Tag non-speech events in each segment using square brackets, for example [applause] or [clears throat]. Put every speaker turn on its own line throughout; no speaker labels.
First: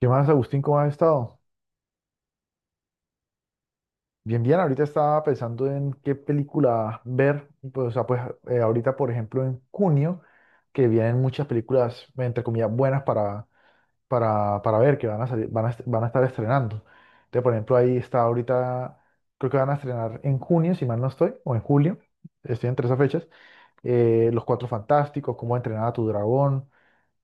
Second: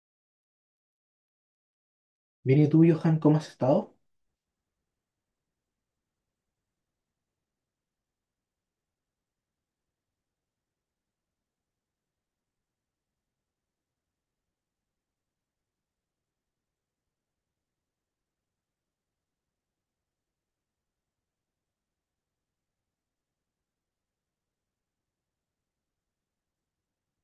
¿Qué más, Agustín? ¿Cómo has estado?
Bien, ¿y tú, Johan, cómo has estado?
Bien, bien. Ahorita estaba pensando en qué película ver. Pues, o sea, pues ahorita, por ejemplo, en junio, que vienen muchas películas, entre comillas, buenas para ver, que van a salir, van a estar estrenando. Entonces, por ejemplo, ahí está ahorita, creo que van a estrenar en junio, si mal no estoy, o en julio, estoy entre esas fechas, Los Cuatro Fantásticos, Cómo entrenar a tu dragón,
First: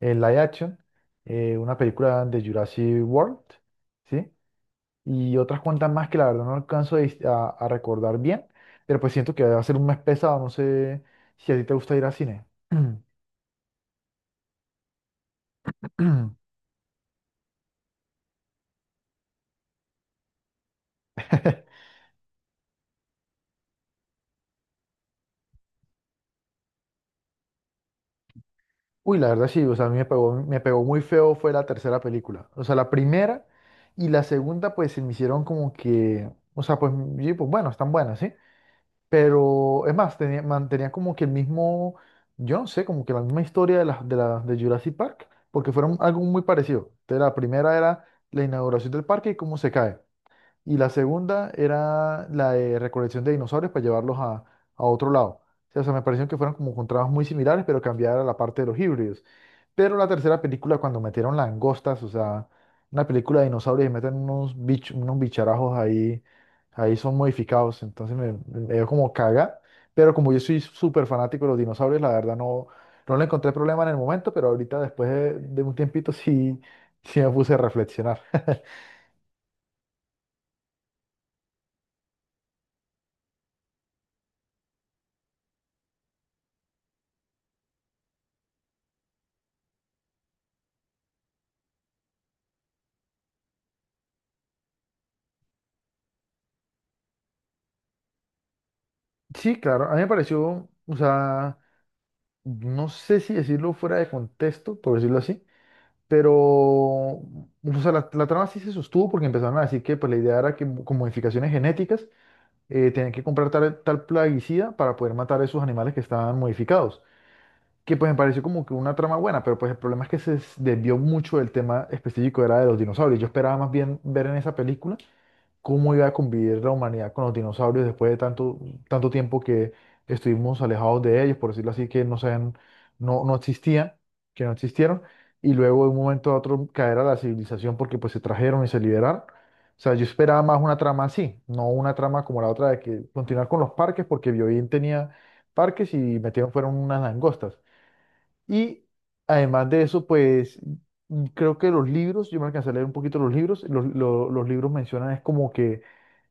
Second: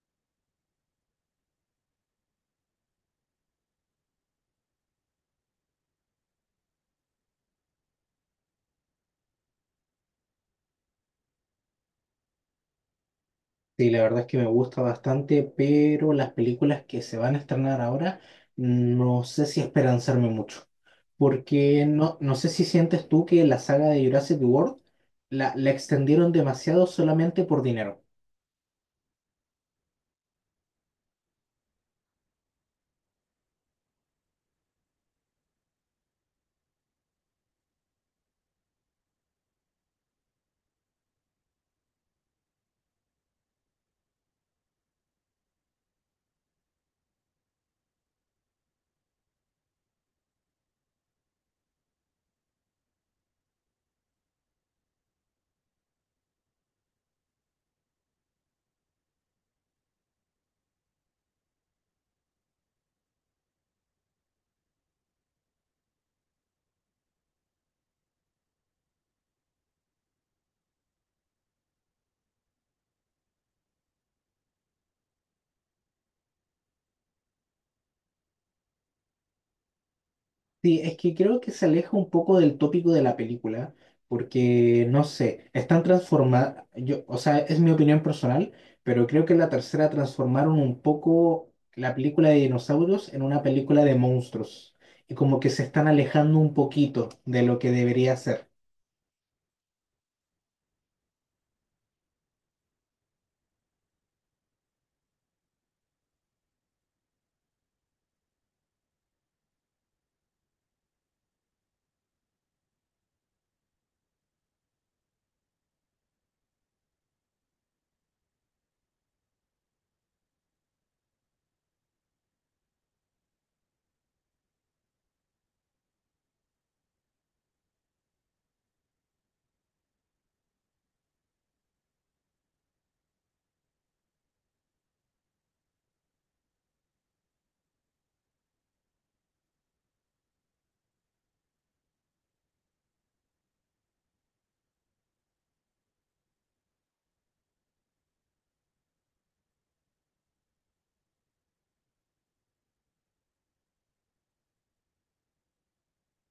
el live action, una película de Jurassic World, ¿sí? Y otras cuantas más que la verdad no alcanzo a recordar bien, pero pues siento que va a ser un mes pesado, no sé si a ti te gusta ir al cine. [clears throat]
Sí, la verdad es que me gusta bastante, pero las películas que se van a estrenar ahora no sé si esperanzarme mucho, porque no, no sé si sientes tú que la saga de Jurassic World la extendieron demasiado solamente por dinero.
Uy, la verdad sí, o sea, a mí me pegó muy feo fue la tercera película, o sea, la primera y la segunda pues se me hicieron como que, o sea, pues, y, pues bueno, están buenas, ¿sí? Pero es más, tenía, mantenía como que el mismo, yo no sé, como que la misma historia de las de, la, de Jurassic Park, porque fueron algo muy parecido. Entonces, la primera era la inauguración del parque y cómo se cae. Y la segunda era la de recolección de dinosaurios para llevarlos a otro lado. O sea, me pareció que fueron como con trabajos muy similares, pero cambiara la parte de los híbridos. Pero la tercera película, cuando metieron langostas, o sea, una película de dinosaurios y meten unos bicharajos ahí son modificados. Entonces me, dio como caga. Pero como yo soy súper fanático de los dinosaurios, la verdad no, no le encontré problema en el momento, pero ahorita después de un tiempito sí, sí me puse a reflexionar.
Sí, es que creo que se aleja un poco del tópico de la película, porque no sé, están transformadas, yo, o sea, es mi opinión personal, pero creo que en la tercera transformaron un poco la película de dinosaurios en una película de monstruos, y como que se están alejando un poquito de lo que debería ser,
Sí, claro, a mí me pareció, o sea, no sé si decirlo fuera de contexto, por decirlo así, pero, o sea, la trama sí se sostuvo porque empezaron a decir que pues, la idea era que con modificaciones genéticas tenían que comprar tal plaguicida para poder matar a esos animales que estaban modificados, que pues me pareció como que una trama buena, pero pues el problema es que se desvió mucho del tema específico, era de los dinosaurios. Yo esperaba más bien ver en esa película cómo iba a convivir la humanidad con los dinosaurios después de tanto, tanto tiempo que estuvimos alejados de ellos, por decirlo así, que no sean, no, no existían, que no existieron, y luego de un momento a otro caer a la civilización porque pues se trajeron y se liberaron. O sea, yo esperaba más una trama así, no una trama como la otra de que continuar con los parques, porque Biobío tenía parques y metieron fueron unas langostas. Y además de eso, pues creo que los libros, yo me alcancé a leer un poquito los libros, los libros mencionan es como que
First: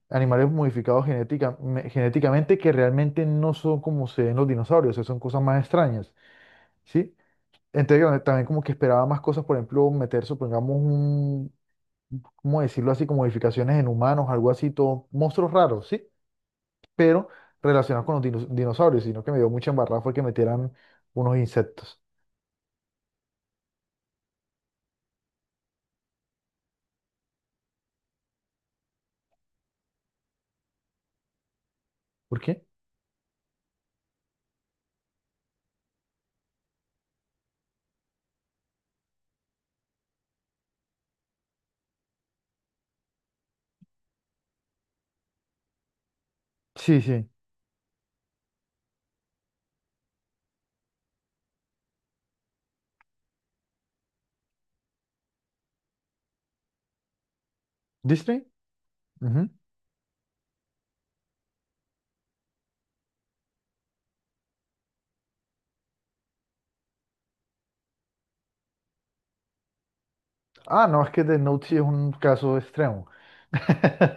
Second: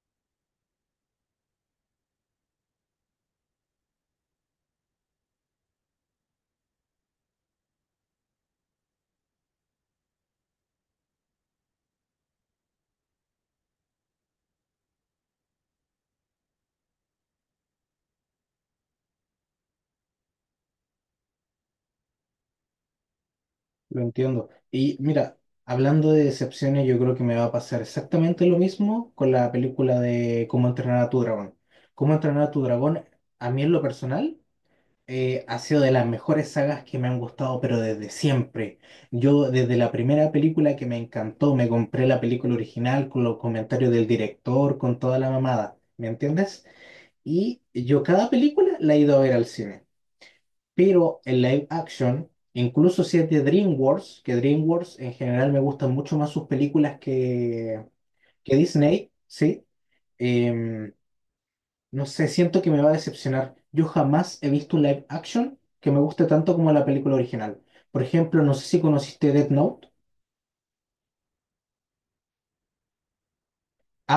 animales modificados genéticamente que realmente no son como se ven los dinosaurios, o sea, son cosas más extrañas, ¿sí? Entonces, yo también como que esperaba más cosas, por ejemplo, meter, supongamos, un, ¿cómo decirlo así? Como modificaciones en humanos, algo así, todo, monstruos raros, ¿sí? Pero relacionados con los dinosaurios, sino que me dio mucha embarrada fue que metieran unos insectos.
lo entiendo. Y mira, hablando de decepciones, yo creo que me va a pasar exactamente lo mismo con la película de Cómo entrenar a tu dragón. Cómo
¿Por
entrenar a tu
qué?
dragón, a mí en lo personal ha sido de las mejores sagas que me han gustado, pero desde siempre. Yo desde la primera película que me encantó, me compré la película original con los comentarios del director, con toda la mamada, ¿me entiendes?
Sí, sí.
Y yo cada película la he ido a ver al cine, pero en live action, incluso si es de DreamWorks, que DreamWorks en general me gustan mucho más sus películas
¿Disney?
que Disney,
Ujú.
¿sí? Em, no sé, siento que me va a decepcionar. Yo jamás he visto un live action que me guste tanto como la película original. Por ejemplo, no sé si conociste Death Note,
Ah, no, es que The Note sí es un caso extremo.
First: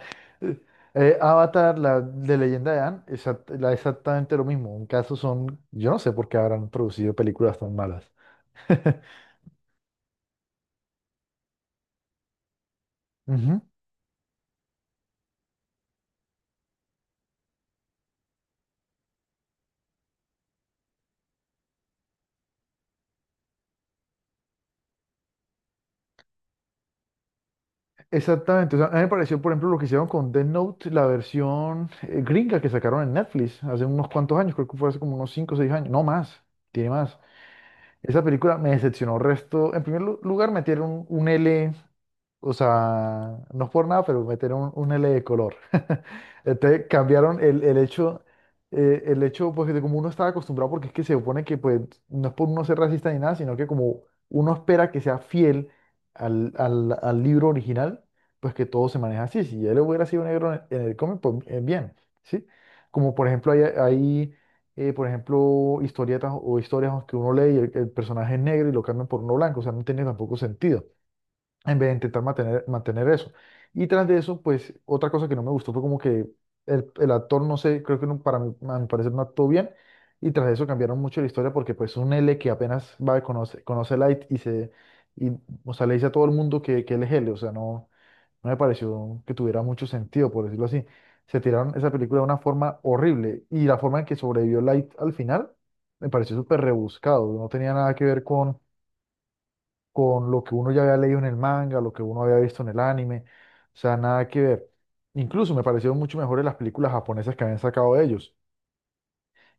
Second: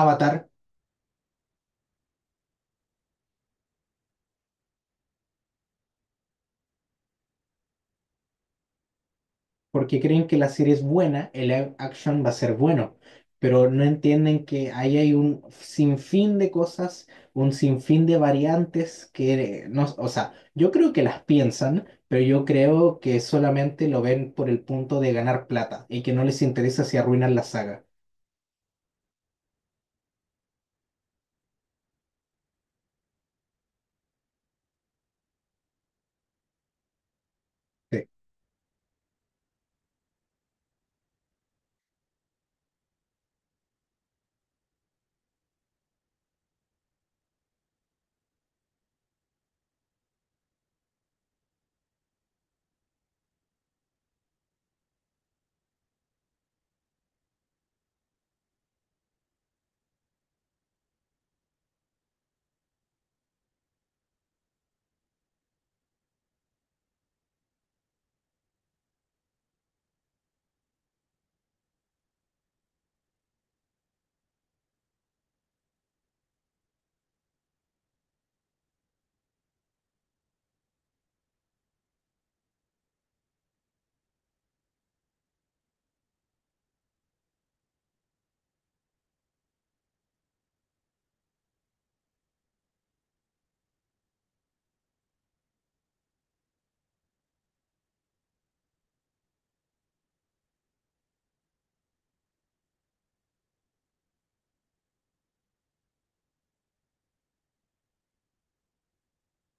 Avatar,
Avatar, la de Leyenda de Ann, exactamente lo mismo. En caso son, yo no sé por qué habrán producido películas tan malas. [laughs]
porque creen que la serie es buena, el live action va a ser bueno,
Ujú.
pero no entienden que ahí hay un sinfín de cosas, un sinfín de variantes que no, o sea, yo creo que las piensan, pero yo creo que solamente lo ven por el punto de ganar plata y que no les interesa si arruinan la saga.
Exactamente. O sea, a mí me pareció, por ejemplo, lo que hicieron con Death Note, la versión gringa que sacaron en Netflix hace unos cuantos años, creo que fue hace como unos 5 o 6 años, no más, tiene más.
Sí,
Esa película me decepcionó resto. En primer lugar, metieron un L, o sea, no es por nada, pero metieron un L de color. [laughs] Entonces cambiaron el hecho, el hecho, pues, de como uno estaba acostumbrado, porque es que se supone que, pues, no es por uno ser racista ni nada, sino que como uno espera que sea fiel al libro original, pues que todo se maneja así. Si él hubiera sido negro en el cómic, pues bien, ¿sí? Como por ejemplo, hay por ejemplo, historietas o historias que uno lee y el personaje es negro y lo cambian por uno blanco, o sea, no tiene tampoco sentido, en vez de intentar mantener eso. Y tras de eso, pues, otra cosa que no me gustó fue como que el actor, no sé, creo que no, para mí, a mi parecer no actuó bien, y tras de eso cambiaron mucho la historia porque, pues, un L que apenas va a conocer, conoce a Light y, o sea, le dice a todo el mundo que, él es L, o sea, no. No me pareció que tuviera mucho sentido, por decirlo así. Se tiraron esa película de una forma horrible y la forma en que sobrevivió Light al final me pareció súper rebuscado. No tenía nada que ver con lo que uno ya había leído en el manga, lo que uno había visto en el anime. O sea, nada que ver. Incluso me parecieron mucho mejores las películas japonesas que habían sacado ellos.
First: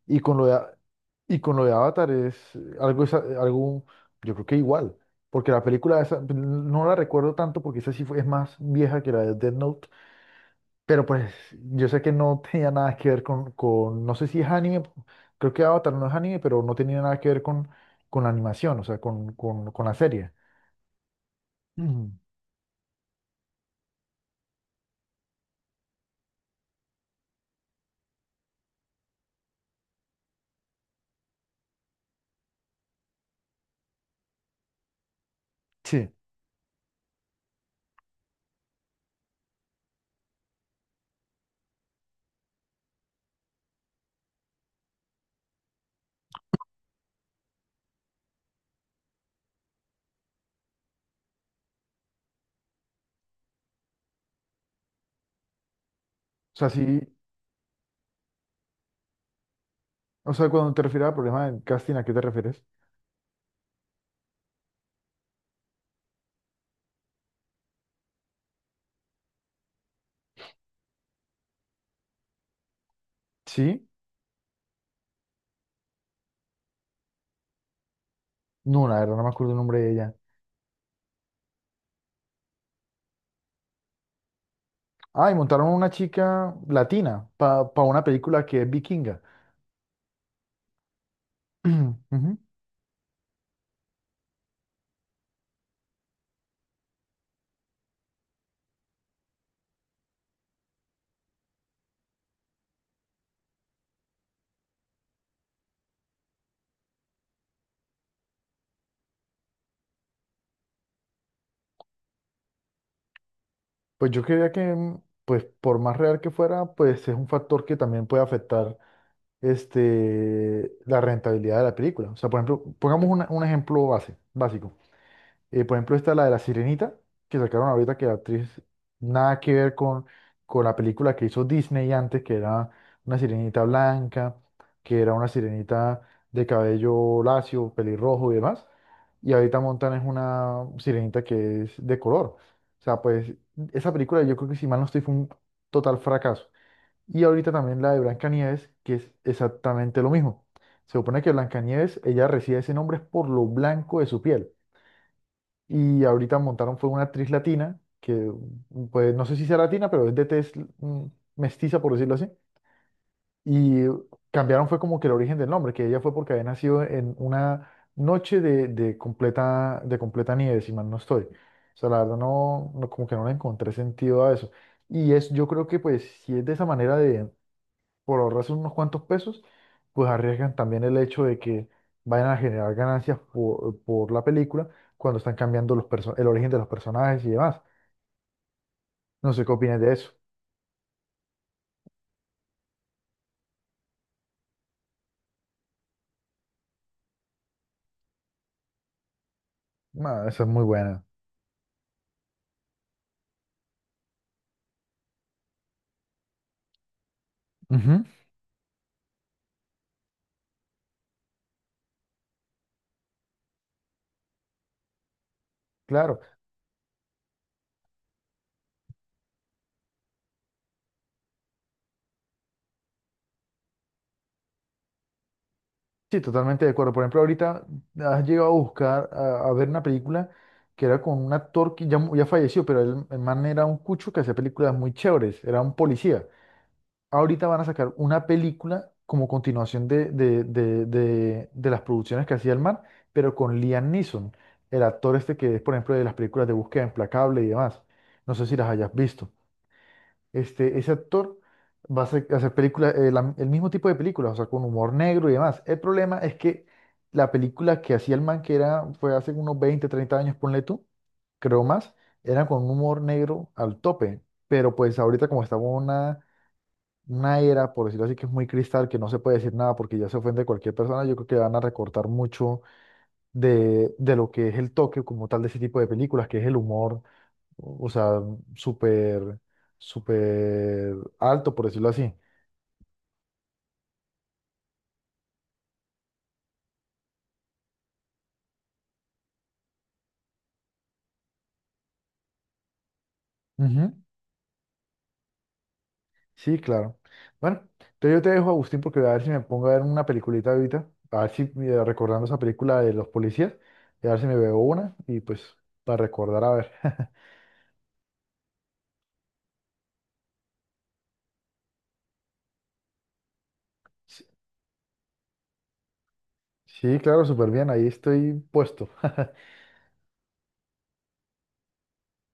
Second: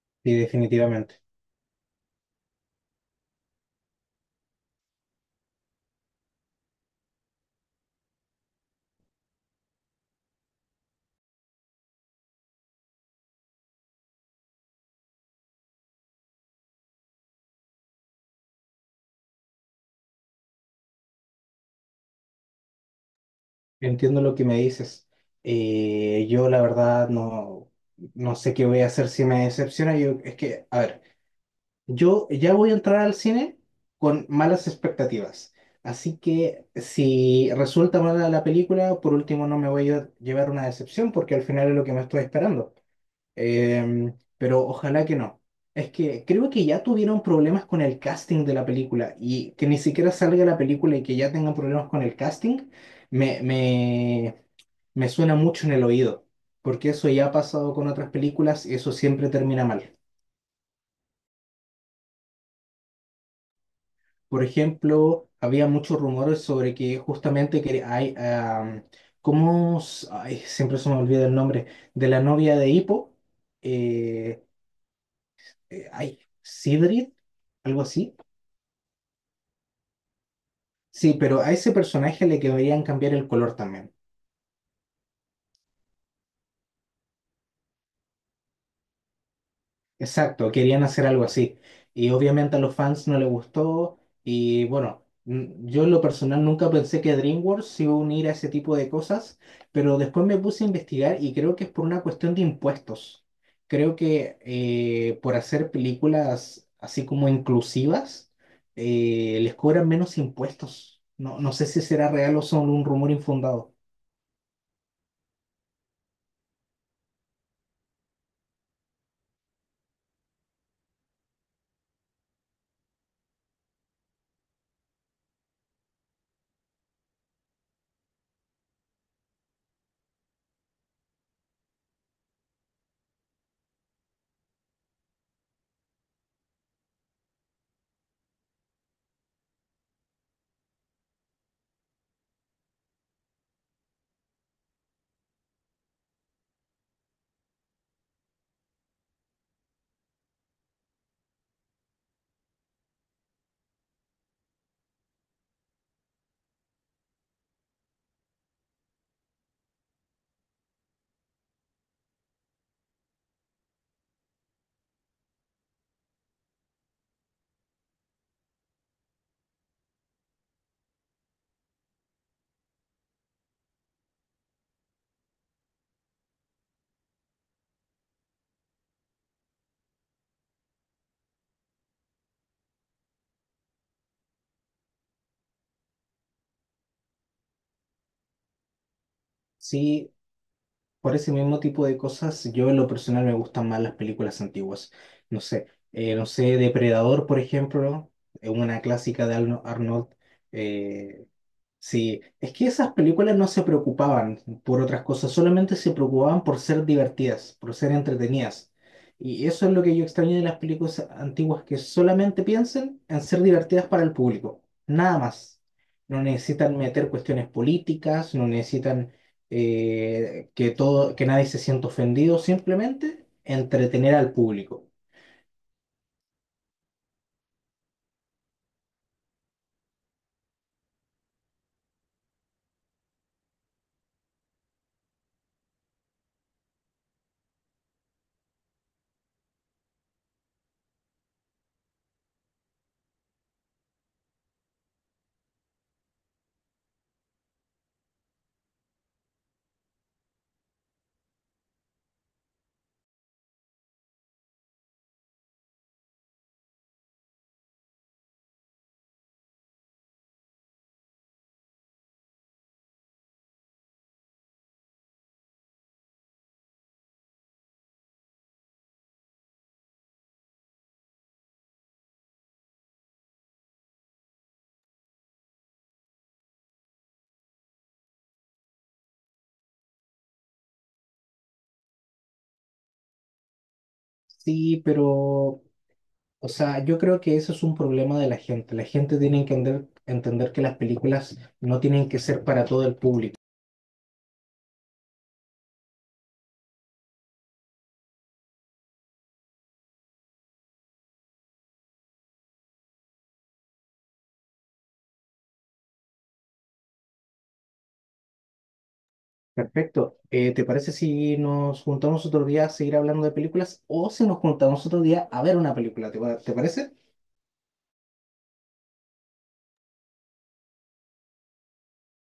Y
sí,
con lo de, A-
definitivamente.
y con lo de Avatar es algo, algo, yo creo que igual. Porque la película esa, no la recuerdo tanto porque esa sí fue, es más vieja que la de Death Note, pero pues yo sé que no tenía nada que ver con, no sé si es anime, creo que Avatar no es anime, pero no tenía nada que ver con la animación, o sea, con la serie. Mm.
Entiendo lo que me dices. Yo la verdad no, no sé qué voy a hacer si me decepciona. Yo, es que, a ver, yo ya voy a entrar al cine con malas expectativas.
Sí.
Así que si resulta mala la película, por último no me voy a llevar una decepción porque al final es lo que me estoy esperando. Pero ojalá que no. Es que creo que ya tuvieron problemas con el casting de la película y que ni siquiera salga la película y que ya tengan problemas con el casting, me, me me suena mucho en el oído,
O sea,
porque
sí,
eso ya ha pasado con otras películas y eso siempre termina mal.
o sea, cuando te refieres al problema del casting, ¿a qué te refieres?
Por ejemplo, había muchos rumores sobre que justamente que hay, ¿cómo? S- ay, siempre se me olvida el nombre, de la novia de Hippo,
Sí,
eh, ay, Sidrid, algo así.
no, la verdad no me acuerdo el nombre de ella.
Sí, pero a ese personaje le querían cambiar el color también.
Ah, y montaron una chica latina para una película que es vikinga.
Exacto, querían hacer algo así.
[clears throat]
Y
Ujú.
obviamente a los fans no les gustó. Y bueno, mm, yo en lo personal nunca pensé que DreamWorks se iba a unir a ese tipo de cosas, pero después me puse a investigar y creo que es por una cuestión de impuestos. Creo que por hacer películas así como inclusivas, les cobran menos impuestos. No, no sé si será real o solo un rumor infundado.
Pues yo creía que, pues por más real que fuera, pues es un factor que también puede afectar este, la rentabilidad de la película. O sea, por ejemplo, pongamos un ejemplo básico. Por ejemplo, está la de La Sirenita, que sacaron ahorita que la actriz nada que ver con la película que hizo Disney antes, que era una sirenita blanca, que era una sirenita de cabello lacio, pelirrojo y demás. Y ahorita montan es una sirenita que es de color. O sea, pues esa película yo creo que si mal no estoy fue un total fracaso. Y ahorita también la de Blancanieves, que es exactamente lo mismo. Se supone que Blancanieves, ella recibe ese nombre es por lo blanco de su piel. Y ahorita montaron fue una actriz latina, que pues no sé si sea latina, pero es de tez mm, mestiza, por decirlo así. Y cambiaron fue como que el origen del nombre, que ella fue porque había nacido en una noche de completa, de completa nieve, si mal no estoy. O sea, la verdad no, no, como que no le encontré sentido a eso. Y es, yo creo que pues si es de esa manera de por ahorrarse unos cuantos pesos, pues arriesgan también el hecho de que vayan a generar ganancias por la película cuando están cambiando el origen de los personajes y demás. No sé qué opinas de eso.
Sí, por ese mismo tipo de cosas, yo en lo personal me gustan más las películas antiguas. No sé, no sé, Depredador, por ejemplo, es una clásica de Arnold.
Ah, esa es muy buena.
eh, Sí, es que esas películas no se preocupaban por otras cosas, solamente se preocupaban por ser divertidas, por ser
Ujú.
entretenidas. Y eso es lo que yo extraño de las películas antiguas, que solamente piensen en ser divertidas para el público, nada más.
Claro,
No necesitan meter cuestiones políticas, no necesitan que todo, que nadie se sienta ofendido, simplemente entretener al público.
sí, totalmente de acuerdo. Por ejemplo, ahorita has llegado a buscar, a ver una película que era con un actor que ya falleció, pero él, el man era un cucho que hacía películas muy chéveres, era un policía. Ahorita van a sacar una película como continuación de las producciones que hacía el man, pero con Liam Neeson, el actor este que es, por ejemplo, de las películas de Búsqueda Implacable y demás. No sé si las hayas visto. Este, ese actor va a hacer películas, el mismo tipo de películas, o sea, con humor negro y demás. El problema es que la película que hacía el man, que era, fue hace unos 20 30 años, ponle tú, creo más, era con un humor negro al tope. Pero pues ahorita como estaba una era, por decirlo así, que es muy cristal, que no se puede decir nada porque ya se ofende cualquier persona, yo creo que van a recortar mucho de lo que es el toque como tal de ese tipo de películas, que es el humor, o sea, súper, súper alto, por decirlo así.
Sí, pero, o sea, yo creo que ese es un problema de la gente. La gente tiene que entender, entender que las películas no tienen que ser para todo el público.
Ujú. Sí, claro. Bueno, entonces yo te dejo, Agustín, porque voy a ver si me pongo a ver una peliculita ahorita, a ver si recordando esa película de los policías, y a ver si me veo una y pues para recordar, a ver. [laughs]
Perfecto. ¿Te parece si nos juntamos otro día a seguir hablando de películas o
Sí,
si nos juntamos otro día a ver una película? ¿Te, te parece?
sí, claro, súper bien, ahí estoy puesto. [laughs]